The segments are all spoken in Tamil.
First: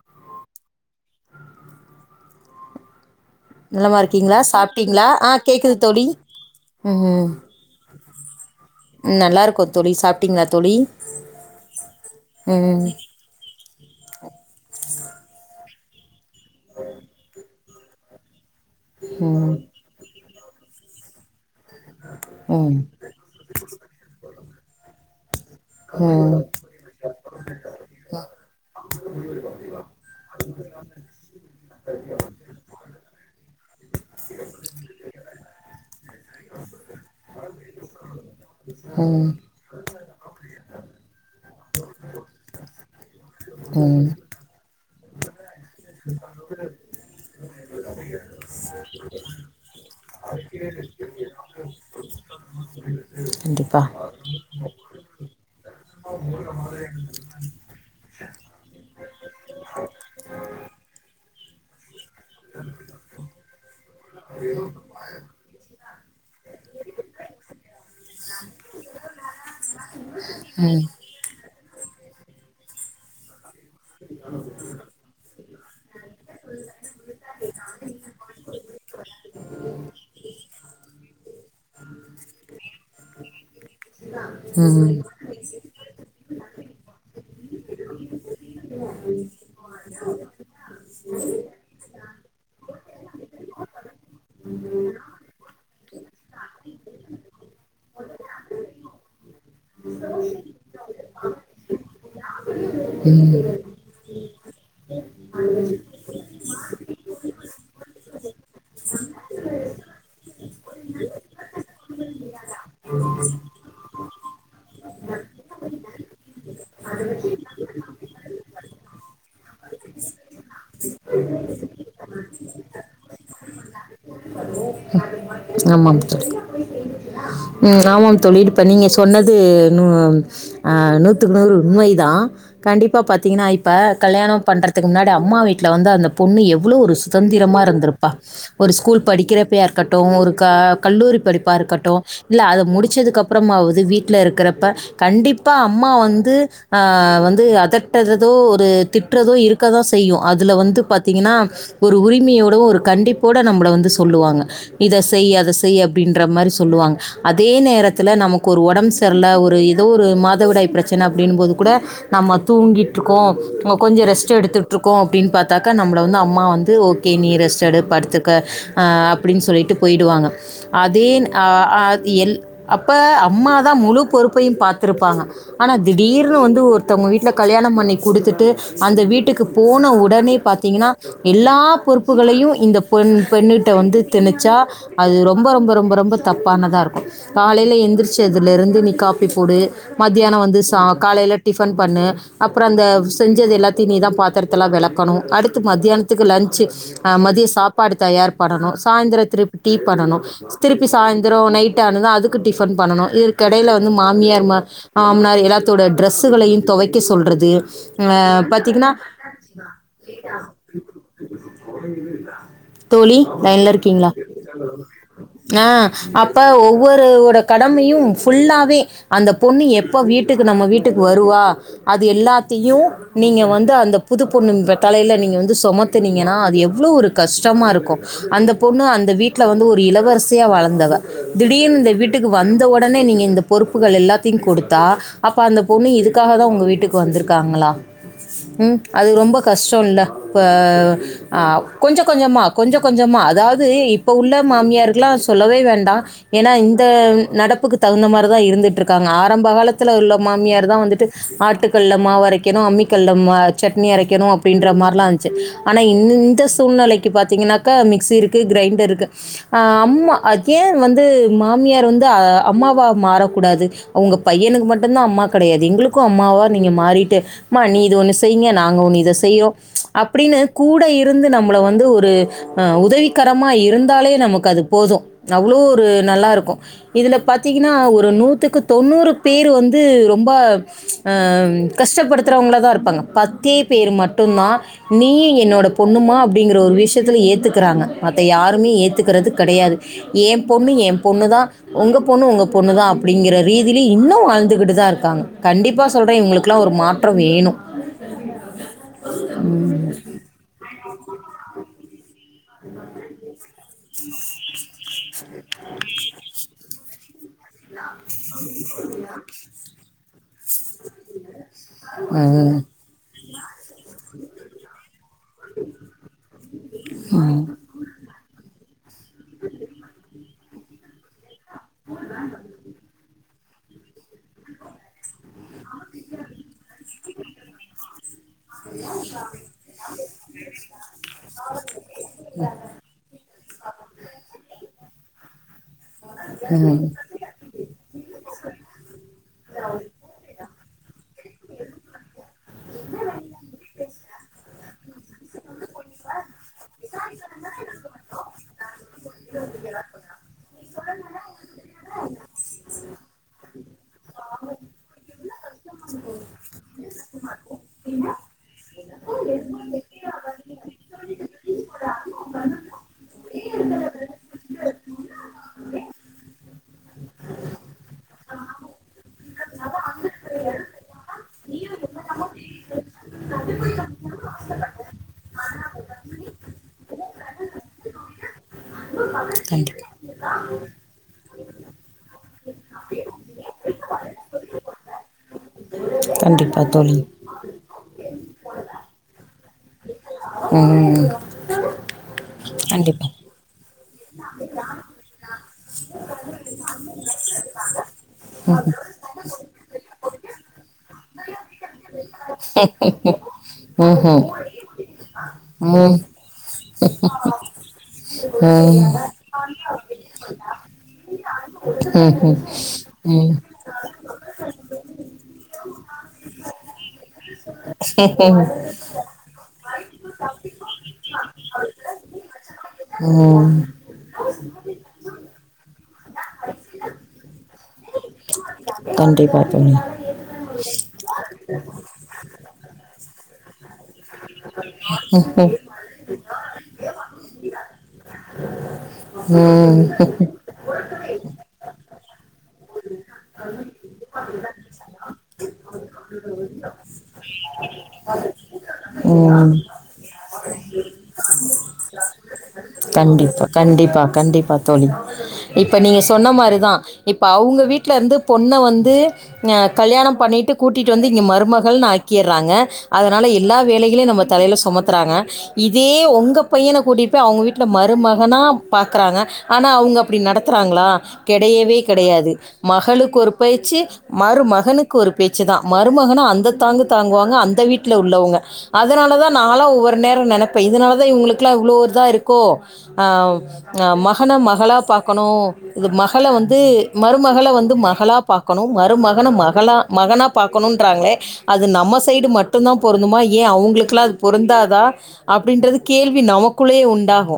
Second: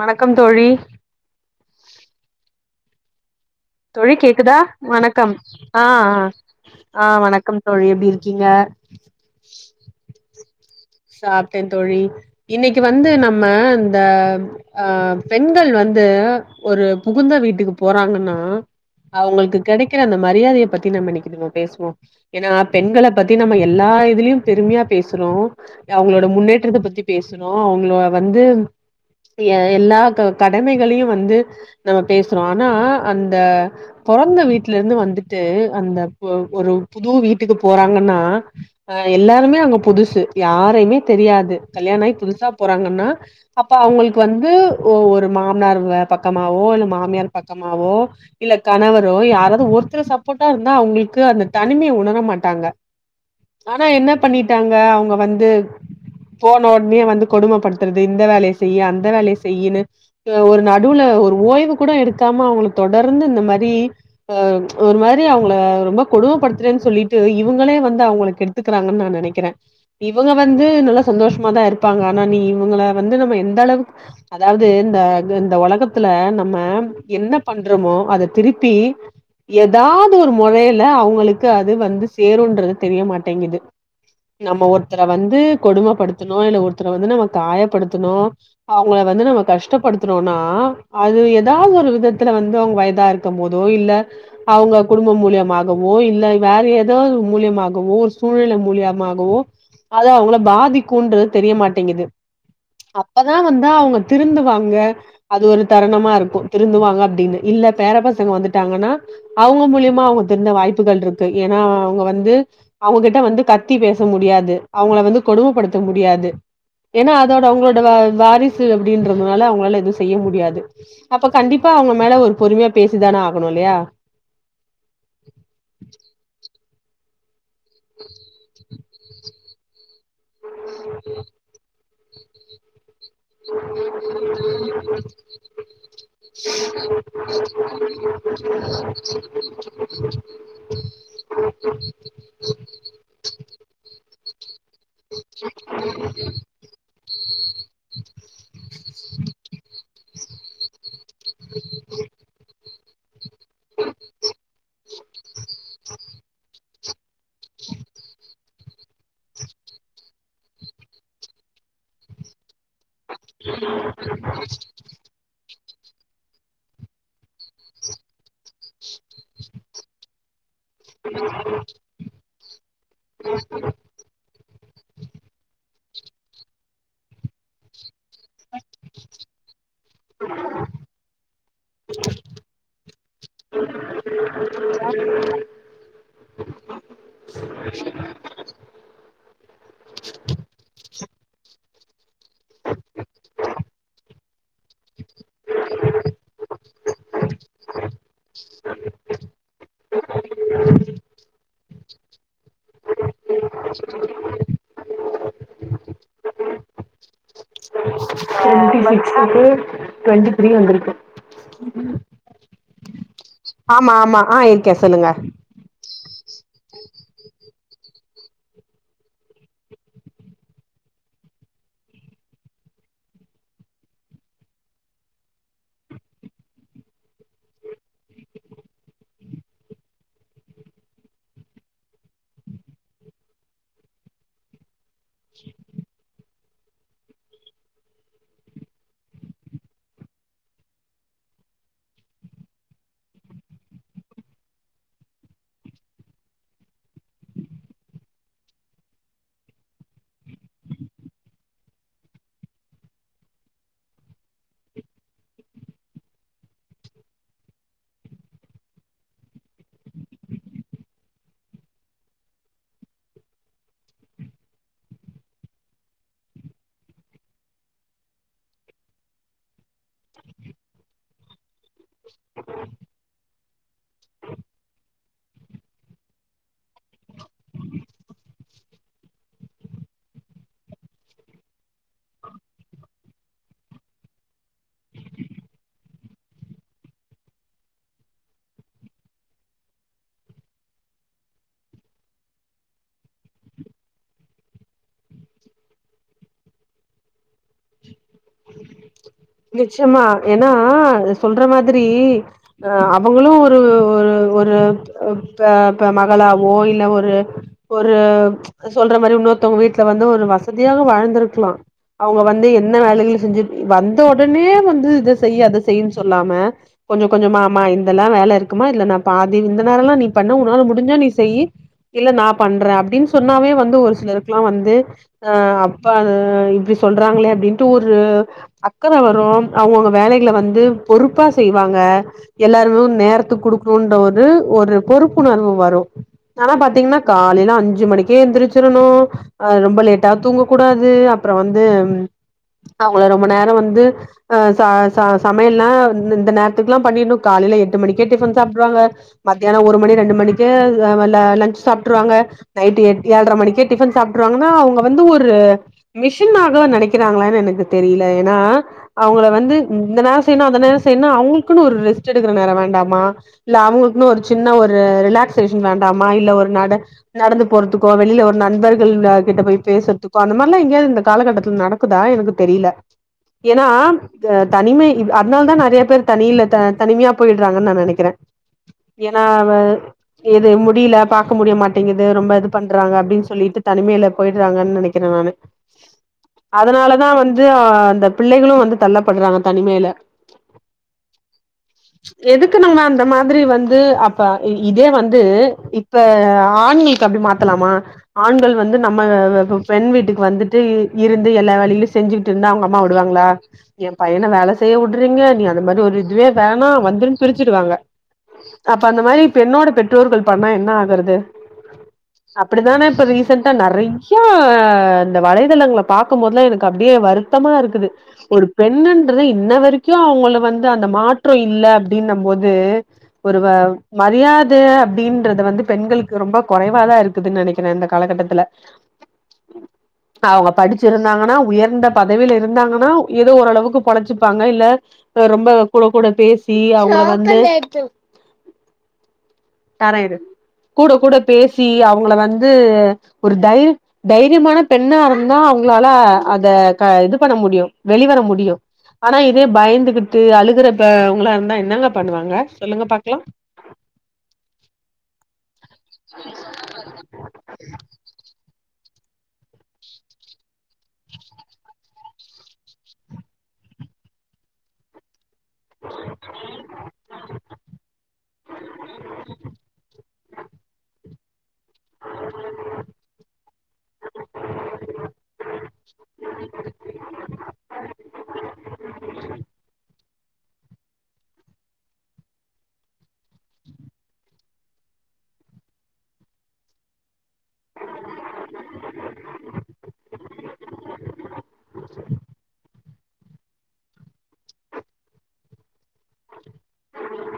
வணக்கம் தோழி நலமா தோழி இருக்கீங்களா கேக்குதா சாப்ட்டீங்களா ஆ வணக்கம் கேக்குது அ தோழி ஆ ஆ வணக்கம் தோழி எப்படி இருக்கீங்க நல்லாருக்கோ தோழி சாப்ட்டிங்களா தோழி சாப்ட்டே தோழி இன்னைக்கி ம் வந்து நம்ம இந்த ஆ பெண்கள் வந்து ஒரு புகுந்த வீட்டுக்கு போறாங்கன்னா ம் அவுங்களுக்கு கிடைக்கிற அந்த மரியாதைய பத்தி நம்ம இன்னைக்கி நம்ம பேசுவோ ஏன்னா ம் பெண்கள பத்தி நம்ம எல்லா இதுலயு பெருமையா பேசுறோ அவங்களோட ம் முன்னேற்றத்த பத்தி பேசனோ அவுங்கள வந்து எல்லா கட கடமைகளையு வந்து நம்ம பேசுறோ ஆனா அந்த பெறந்த வீட்ல இருந்து வந்துட்டு அந்த ஒரு புது வீட்டு வீட்டுக்கு போறாங்கன்னா ம் எல்லாருமே அங்க புதுசு யாரையுமே தெரியாது கல்யாணோ ஆகி புதுசா போறாங்கன்னா அப்ப ம் அவுங்களுக்கு வந்து வந்து ஒரு மாமனார் பக்கமாவோ இல்ல மாமியார் பக்கமாவோ இல்ல கணவரோ யாராது ஒருத்தர் சப்போர்ட்டா இருந்தா அவங்ளுக்கு அந்த தனிமைய உணர மாட்டாங்க [inaudible] ஆனா என்ன பண்ணிட்டாங்க அவங்க வந்து போன உட்னே வந்து கொடுமப்படுத்துறது இந்த வேலைய செய்யி அந்த வேலைய செய்யினு அ ஒரு நடுவுல ஒரு ஓய்வு கூட எடுக்காம அவங்கள தொடர்ந்து இந்த மாதி அ ஒரு மாரி அவங்கள ரொம்ப கொடுமைப்படுத்துறேன் சொல்லிட்டு இவங்களே வந்து அவங்கள கெடுத் த்துக்குறாங்கன் நா நெனைக்கிறே இவங்க வந்து ம் நல்லா சந்தோஷமாதா இருப்பாங்க ஆனா நீ இவங்கள வந்து நம்ம எந்த அளவுக் அதாது இந்த இந்த உலகத்துல நம்ம என்ன பண்றோமோ அத திருப்பி எதாவ்து ஒரு மொறையில அவங்களுக்கு அது வந்து சேரும்ன்றது தெரிய மாட்டேங்குது நம்ம ம் ஒருத்தர வந்து கொடுமப்படுத்துணு இல்ல ஒருத்தர வந்து நம்ம காயப்படுத்துணு அவங்கள வந்து நம்ம கஷ்டப்படுத்துறோனா அது எதாவ்து ஒரு விதத்துல வந்து அவங்க வயதா இரு த்தும் போதோ இல்ல அவங்க குடும்ப மூலியமாகவோ இல்ல வேற ஏதோ மூலியமாகவோ ஒரு சூழ்நில மூலியமாகவோ அத அவங்கள பாதிக்குன்றது தெரியமாட்டேங்குது அப்பதா ம் வந்து அவங்க திருந்துவாங்க அது ஒரு தருணமா இருக்கூ திருந்துவாங்க அப்டின்னு இல்ல பேர பசங்க வந்துட்டாங்கன்னா அவங்க மூலியமா அவங்க திருந்த வாய்ப்புகள் இருக்கு ஏனா அவங்க வந்து அவங்ககிட்ட வந்து கத்தி பேச முடியாது அவங்கள வந்து கொடுமப்படுத்த முடியாது ஏனா அதோட அவங்களோடவ வாரிசு அப்டின்றதுனால அவங்களால எதுவு செய்ய முடியாது அப்ப கண்டிப்பா அவங்க மேல ஒரு பொறுமையா பேசிதான ஆகணு இல்லையா ஆமாங்க தோர் ம் ஆமாம் தோழி இப்ப நீங்க சொன்னது நூ ஆ நூத்துக்கு நூறு உண்மைதா கண்டிப்பா பத் திங்கனா இப்ப கல்யாணோ பண்றதுக்கு முன்னாடி அம்மா வீட்ல வந்து அந்த பொண்ணு எவ்ளோ ஒரு சுதந்திரமா இருந்துருப்பா கிறப்பையா இருக்கட்டு ஒரு க கல்லூரி படிப்பா இருக்கட்டு இல்ல அத முடிச்சதுக்கு அப்புறமாவது வீட்ல இருக்கிறப்ப கண்டிப்பா அம்மா வந்து அ வந்து அதட் டறதோ ஒரு திட்றதோ இருக்க தா செய்யு அதுல வந்து பாத்தீங்கன்னா ஒரு உரிங்கையோட ஒரு கண்டிப்போட நம்மள வந்து சொல்லுவாங்க இத செய் அத செய் அப்டின்ற மாரி சொல்லுவாங் அதே நேரத்துல நம க்கு ஒரு ஒடம்பு சர்ல ஒரு ஏதோ ஒரு மாதவிடாய் பிரச்சனை அப்டின்னு போது கூட நம்ம தூங்கிட்ருக்கோ ம கொஞ்சோ ரெஸ்ட் எடுத்துட்டுருக்கோ அப்டினு பாத் தாக்க நம்ள வந்து அம்மா வந்து ஓகே நீ ரெஸ்ட் எடு படுத்துக்க அ அப்படின் சொல்லிட்டு போயிடுவாங்க அதே அ அ எல் அப்ப அம்மாதா முழு பொறுப் கையு பாத்துருப்பாங்க ஆனா திடீர்னு வந்து ஒருத்தங்க வீட்ல கல்யாணம் பண்ணி குடுத்துட்டு அந்த வீட்டுக்கு போன உடனே பாத்தீங்கன்னா எல்லா பொறுப்புகளையு இந்த பெண் பெண்ணு த வந்து திணிச்சா அது ரொம்ப ரொம்ப ரொம்ப ரொம்ப தப்பானதா இருக்கு காலையில எந்திரிச்சதுல இருந்து நீ காப்பி போடு மத்தியானோ வந்து சா காலையில டிஃபன் பண்ணு அப்பறோ அந்த செஞ்சது எல்லாத்தையு நீதா பாத்தர எல்லா வெளக்கணு அடுத்து மத்யானத்துக்கு லன்சு ஆ மதியோ சாப்பாடு தயார் பண்ணணு சாய்ந்திரோ திருப்பி டீ பண்ணனு ஸ்திருப்பி சாய்ந்தரோ நைட் ஆனது அதுக்கு டிஃபன் பண்ணனு இரு கெடையில வந்து மாமியார் மா மாமனார் எல்லாத்தோட ட்ரெஸ்ஸுகளையு தொவைக்க சொல்றது அ டுவெண்டி பத்தீங்கன்னா சிக்ஸுக்கு டுவெண்டி த்ரீ வந்திருக்கு தோழி லைனில் ஆமா இருக்கீங்களா ஆமா ஆ இருக்கே சொல்லுங்க ஆ அப்ப ஒவ்வொருவுட கடமையு ஃபுல்லாவே அந்த பொண்ணு எப்ப வீட்டுக்கு நம்ம வீட்டுக்கு வருவா அதுயெல்லாத்தையு நீங்க வந்து அந்த புது பொண்ணு தலையில நீங்க வந்து சொமத்துனீங்கன்னா அது எவ்ளோ ஒரு கஷ்டமாருக்கூ அந்த பொண்ணு அந்த வீட்ல வந்து ஒரு இளவரசியா வளந்தவ திடீர்னு இந்த வீட்டுக்கு வந்த ஒடனே நீங்க இந்த பொறுப்புகள் எல்லாத்தையு கொடுத்தா அப்போ அந்த பொண்ணு இதுக்காக தா உங்க வீட்டுக்கு வந்திருக்காங்களா ம் அது ரொம்ப கஷ்டொ இல்ல ப்ப அ கொஞ்ச கொஞ்சமா கொஞ்ச கொஞ்சமா அதாது இப்ப உள்ள மாமியார்க்லா சொல்லவே வேண்டா ஏனா இந்த நடப்புக்கு தகுந்த மாரிதா இருந்துட்ருக்காங்க ஆரம்ப காலத்துல உள்ள மாமியார் தா வந்துட்டு ஆட்டுக்கல்ல மாவு அரைக்கணு அம்மி கல்ல ம சட்னி அரைக்கணு அப்டின்ற மார்லா செரி ஆனா இந்தெந்த சூழ்நிலைக்கு பாத்தீங்கனாக்கா மிக்சி இருக்கு கிரைண்டர் இருக்கு அ அம்மா அகைன் வந்து மாமியார் வந்து அம்மாவா மாறக்கூடாது ஒங்க பையனுக்கு மட்டுதா அம்மா கெடையாது எங்ளுக்கு அம்மாவா நீங்க மாறிட்டு மா நீ இத ஒன்னு செய்ங்க நாங்க ஒன்னு இத செய்றோ அப்டினு கூட இருந்து நம்மள வந்து ஒரு ஒரு அ உதவிகரமா இருந்தாலே நமக்கு அது போது அவ்ளோ ஒரு நல்லாருக்கூ இதுல பாத்தீங்கனா ஒரு நூத்துக்கு தொண்ணூறு பேரு வந்து ரொம்ப அ கஷ்டப்படுத்துறவங்களா தா இருப்பாங்க பத்தே பேரு மட்டு தா நீயீ என்னோட பொண்ணுமா அப்டிங்கிற ஒரு விஷயத்துல ஏத் ஏத்துக்கிறாங்க மத்த யாருமே ஏத்துக்கிறது கெடையாது ஏ பொண்ணு ஏ பொண்ணு தா ஒங்க பொண்ணு ஒங்க பொண்ணு தா அப்டிங்கிற ரீதிலே இன்னு வாழ்ந்துகிட்டு தா இருக்காங்க கண்டிப்பா சொல்றே இவுங்ளுக்குலா ஒரு மா ற்ற வேணு நிச்சிமா ஏனா இது சொல்ற மாதிரி அ அவுங்களு ஒரு ஒரு [unintelligible] ளவோ இல்ல ஒரு ஒரு சொல்ற மாரி இன்னொருத்தவங்க வீட் ட்ல வந்து ஒரு வசதியாக வாழ்ந்திருக்லா அவுங்க வந்து ம், எந்த வேலைகளையு செஞ்சு வந் ந்த ஒடனே வந்து இத செய் அத செய்னு சொல்லாம கொஞ்ச கொஞ்சமா மா இந்தெல்லா வேல இருக்குமா இதுல நா பாதி இந்த வேலலா நீ பண்ணு ஒன்னால முடிஞ்சா நீ செய்யி இல்ல நா பண்றே அப்டின் சொன்னாவே வந்து ஒரு சிலருகுலா வந்து அ அப்பா இப்டி சொல்றாங்களே அப்டின்ட்டு ஒரு அக்கற வரு அவுங்கவுங்க வேலைகள வந்து பொறுப்பா செய்வாங்க எல்லாருமு நேரத்துக் குடுக்கணுன்ற ஒரு ஒரு பொறுப்புணர்வு வரு ஆனா ம். பாத்தீங்ன்னா காலையில அஞ்சு மணிக்கே எந்திரிச்சிரணு அ ரொம்ப லேட்டா தூங்க கூடாது அப்றோ வந்து அவங்கள ரொம் நம்ம நேர வந்து ஆ ச ச சமையல்லா இந் இந்த நேரத்துக்லா பண்ணிணு காலையில எட்டு மணிக்கே டிஃபன் சாப்ட்ருவாங்க மத்தியான ஒரு மணி ரெண்டு மணிக்கே வல லஞ்ச் சாப்ட்ருவாங்க நைட் எட் ஏழ்ர மணிக்கே டிஃபன் சாப்ட்டுருவாங்கனா அவுங்க வந்து ஒரு மிஷினாதா நெனக்கிறாங்களானு எனக்கு தெரி ல்ல எனா அவுங்கள வந்து இந்த நேர செய்னு அந்த நேர செய்னுனா அவுங்ளுக்குன்னு ஒரு ரெஸ்ட் எடுக்கிற நேர வேண்டாமா இல்ல அவுங்களுக்குன்னு ஒரு சின்ன ஒரு ரிலாக்சேஷன் வேண்டாமா இல்ல ஒரு நட நடந்து போறதுக்கோ வெளியில ஒரு நண்பர்கள் கிட்ட போய் பேசுறதுக்கோ அந்த மார்லா எங்கயாவ்து இந்த காலகட்டத்துல நட க்கு தா எனக்கு தெரில ஏனா இது தனிமை இத் அதனால தா நெறைய பேர் தனியில த தனிமையா பொயிட்றாங்கன் நா நெனைக்கிறே ஏன்னா அவ கண்டிப்பா இது முடியில பா க்க முடிய தோழி இதோ ரொம்ப இது பண்றாங்க அப்டின் சொல்லிட்டு தனிமையில பொயிட்றாங்கனு நெனைக்கிறே நானு கண்டிப்பா தோழி அதனாலதா வந்து அந்த பிள்ளைகளு வந்து தள்ளப்பட்றாங்க தனிமையில ம் எதுக்கு நம்ம அந்த கண்டிப்பா மாதிரி வந்து அப்ப இ இதே வந்து இப்ப ஆண்களுக்கு அப்டி மாத் ருக்கலாமா ஆண்கள் ம், வந்து நம்ம பெண் வீட்டுக்கு வந்துட்டு இருந்து எல்லா வேலையிலு செஞ்சுட்டு இருந்தா அவங்க சும்மா விடுவாங்ளா எ ம்ஹும். பையன வேல செய்ய உட்றீங்க நீ அந்த மாரி ஒரு ம், இதுவே வேணா வந்துருனு பிரிச்சிசுடுவாங்க ம், அப்ப அந்த மாதிரி பெண்ணோட பெற்றோர்கள் பண்ணா என்ன ஆகறது ம் ம் அப்டித்தான இப்ப ரீசண்டா நெறையா இந்த வலைதளங்கள பாக்கும் போதுலா எனக்கு அப்டியே வருத் சுத்தமா இருக்குது ஒரு பெண்ணுன்றது இன்ன வரைக்கு அவுங்கள வந்து அந்த மாற்ற இல்ல அப்டின்னம் போது ஒரு வ ம். மரியாத அப்டின்றது வந்து பெண்களுக்கு ரொம்ப கொறைவாதா இருக் இருக்குதுன் நெனைக்கிறே இந்த காலகட்டத்துல கண்டிப் அவ்ங்க படிச்சிருந்தாங்கனா உயர்ந்த பதவில இருந்தாங்கனா எதோ ஓரளவுக்கு கொலச்சிப்பாங்க இல்ல ம், ரொம்ப கூட கூட பேசி அவங்க வந்து ம் தரே இரு கூட கூட பேசி அவ்ங்கள வந்து ஒரு தை தைரியமான பெண்ணா இருந்தா அவ்ங்களால அத க இது பண்ண முடியு வெளிவர முடியு ஆனா இதே ம். பயந்துகிட் டு அழுகுறப்ப அவங்களா இருந்தா என்னங்க பண்ணுவாங்க சொல்லுங்க பாக்கலா கண்டிப்பா கண்டிப்பா கண்டிப்பா தோழி இப்ப நீங்க சொன்ன மாரிதா இப்ப அவ்ங்க வீட்ல இருந்து பொண்ண வந்து அ கல்யாணம் பண்ணிட்டு கூட்டிட்டு வந்து இங்க மருமகள்னு ஆக்கிறாங்க அதனால எல்லா வேலைகளையு நம்ம தலைல சுமத்துறாங்க இதே உங்க பையன கூட்டிப்போய்‌ அவங்க வீட் மருமகனா பாக்றாங்க ஆனா அவங்க அப்டி நடத்துறாங்களா கெடையவே கெடையாது மகளுக்கு ஒரு பேச்சு மருமகனுக்கு ஒரு பேச்சு தா மருமகன அந்த தாங்கு தாங்குவாங்க அந்த வீட்ல உள்ளவங்க அதனாலதா நாலா ஒவ்வொரு நேரோ நெனைப்ப இதனாலதா இவங்களுக்குல்லா இவ்ளோ இதா இருக் கோ அ அ மகன மகளா பாக்கணு இது மகள வந்து மருமகள வந்து மகளா பாக்கணு மருமகன மகளா மகனா பாக்கணுன்றாங்களே அது நம்ம சைடு மட்டுந்தா பொருந்துமா ஏ அவ்ங்களுக்குலா அது பொருந்தாதா அப்டின்றது கேள்வி நமக்குள்ளயே இதாகு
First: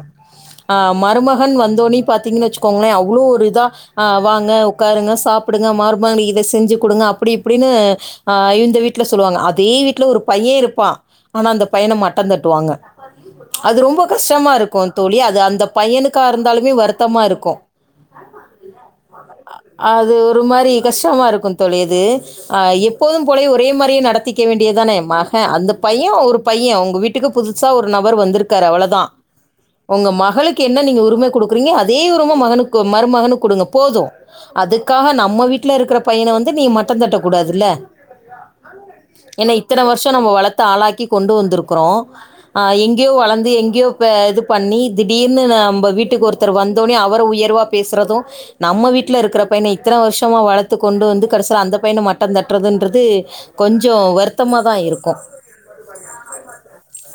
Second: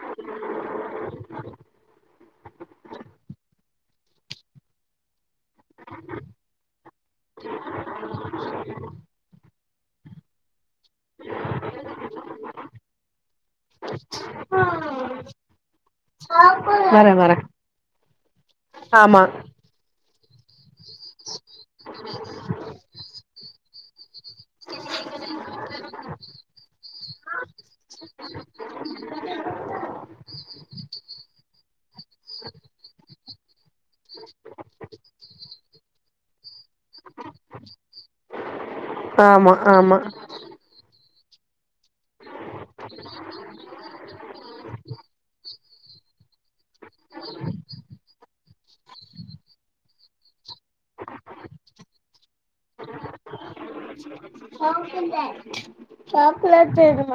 ஆ மருமகன் வந்தோனே பாத்தீங்கனா வெச்சுக்கோங்களே அவ்ளோ ஒரு இதா ஆ வாங்க உக்காருங்க சாப்டுங்க மருமகனுக்கு இத செஞ்சு குடுங்க அப்டி இப்டின்னு ஆ இந்த வீட்ல சொல்லுவாங்க அதே வீட்ல ஒரு பைய இருப் நா ஆனா அந்த பையன மட்டந் தட்டுவாங்க அது ரொம்ப கஷ்டமா இருக் கு தோழி அது அந்த பையனுக்கா இருந்தாலுமே வரே வருத்தமா வரே இருக்கு ஆமா அது ஒரு மாரி கஷ்டமா இருக்கு தோழி அது ஆ எப்போதும் போலயே ஒரே மாரியே நடக் திக்க வேண்டியதானே மகன் அந்த பைய ஒரு பைய உங்க வீட்டுக்கு புதுசா ஒரு நபர் வந்திருக்காரு அவ்வளதா ஒங்க மகளுக்கு என்ன நீங்க உரிம குடுக்குறீங்க அதே உரிம மகனுக்கு மருமகனுக்கு குடுங்க போது அதுக்காக நம்ம வீட்ல இருக்கிற பையன வந்து நீங்க மட்டந்தட்ட கூடாதுல்ல ஏன்னா ஆமா இத்தன ஆமா வருஷோ நம்ம வளத் த்து ஆளாக்கி கொண்டு வந்திருக்கிறோ ஆ எங்கேயோ வளந்து எங்கேயோ பெ இது பண்ணி திடீர்னு நம்ப வீட்டுக்கு ஒருத்தர் வந் தோனே அவர உயர்வா பேசுறது நம்ம வீட்ல இருக்கிற பையன இத்தன வருஷமா வளத் த்து கொண்டு வந்து கடசில அந்த பையன மட்டந் தட்றதுன்றது கொஞ்ச வருத்தமா தா இருக்கு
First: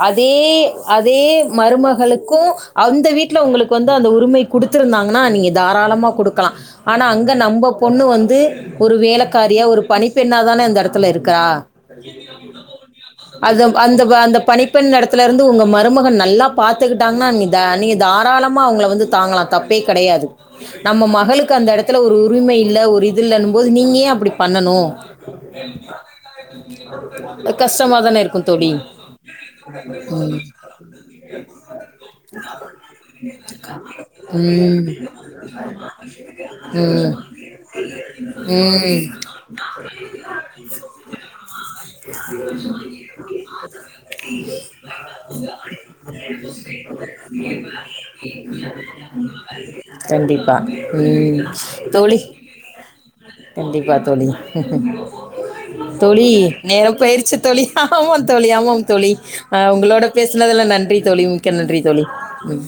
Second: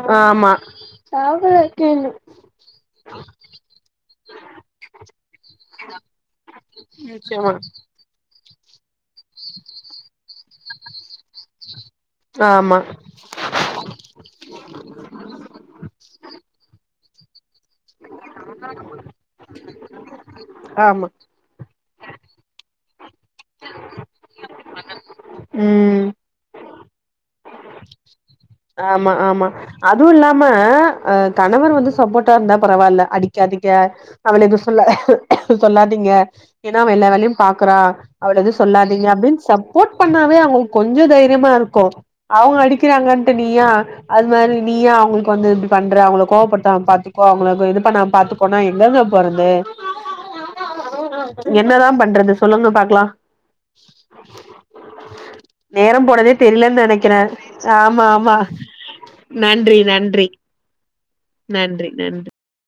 அதே ஆமா அதே மருமகளுக் க்கும் அந்த வீட்டல உங்களுக்கு வந்து அந்த உரிமை குடுத்துருந்தாங்கன்னா நீங்க தாராளமா குடுக்கலாம் ஆனா அங்க நிச்சயமா நம்ம பொண்ணு வந்து ஒரு வேல காரியா ஒரு பணிப்பெண்ணா தான இந்த எடத்துல இருக்குறா ஆமா அது அந்த அந்த பணிப்பெண் எடத்துல இருந்து உங்க மருமகள் நல்லா பாத்து தன்னா இதா நீ நீங்க தாராளமா அவங்க வந்து தாங்கலாம் தப்பே கெடயாது நம்ம ஆமா மகளுக்கு அந்த இடத்துல ஒரு உரிமை இல்ல ஒரு இது இல்லன்னும் போது நீங்க ஏன் அப்படி பண்ணனும் ம் கஷ்டமாதானே இருக்கும் தோழி ம் ஆ கணவர் வந்து சப்போட்டா இருந்தா பரவால்ல அடிக்க அடிக்க அவனுக்கு சொல்ல ம் சொல்லாதீங்க ஏன்னா அவ எல்லா ம் வேலயும் பாக்குறா அவள எதும் ம் சொல்லாதீங்க அப்படின்னு சப் போர்ட் பண்ணாவே அவுங்ளுக்கு கொஞ்ச தைரியமா இருக்கு அவங்க அடிக்க பக்கிறாங்கட்டு நீயா அது மாறி நீயா அவங்களுக்கு வந்து பண்ற அவங்கள கோவப்படுத்தாம பாத்துக்கோ அவங்கள இது பண்ணாம பாத்துக்கோனா எங்கங்க போறது கண்டிப்பா ம் என்னதா தோழி பண்றது சொல்லுங்க பாக்கலா கண்டிப்பா தோழி நேரம் தோழி போனதே தெரியலன்னு நேரம் நெனைக்கிறே போயிருச்சு தோழி ஆமா ஆமாம் ஆமா தோழி ஆமாம் தோழி ஆ நன்றி உங்களோட நன்றி பேசுனதுல்ல நன்றி தோழி மிக்க நன்றி தோழி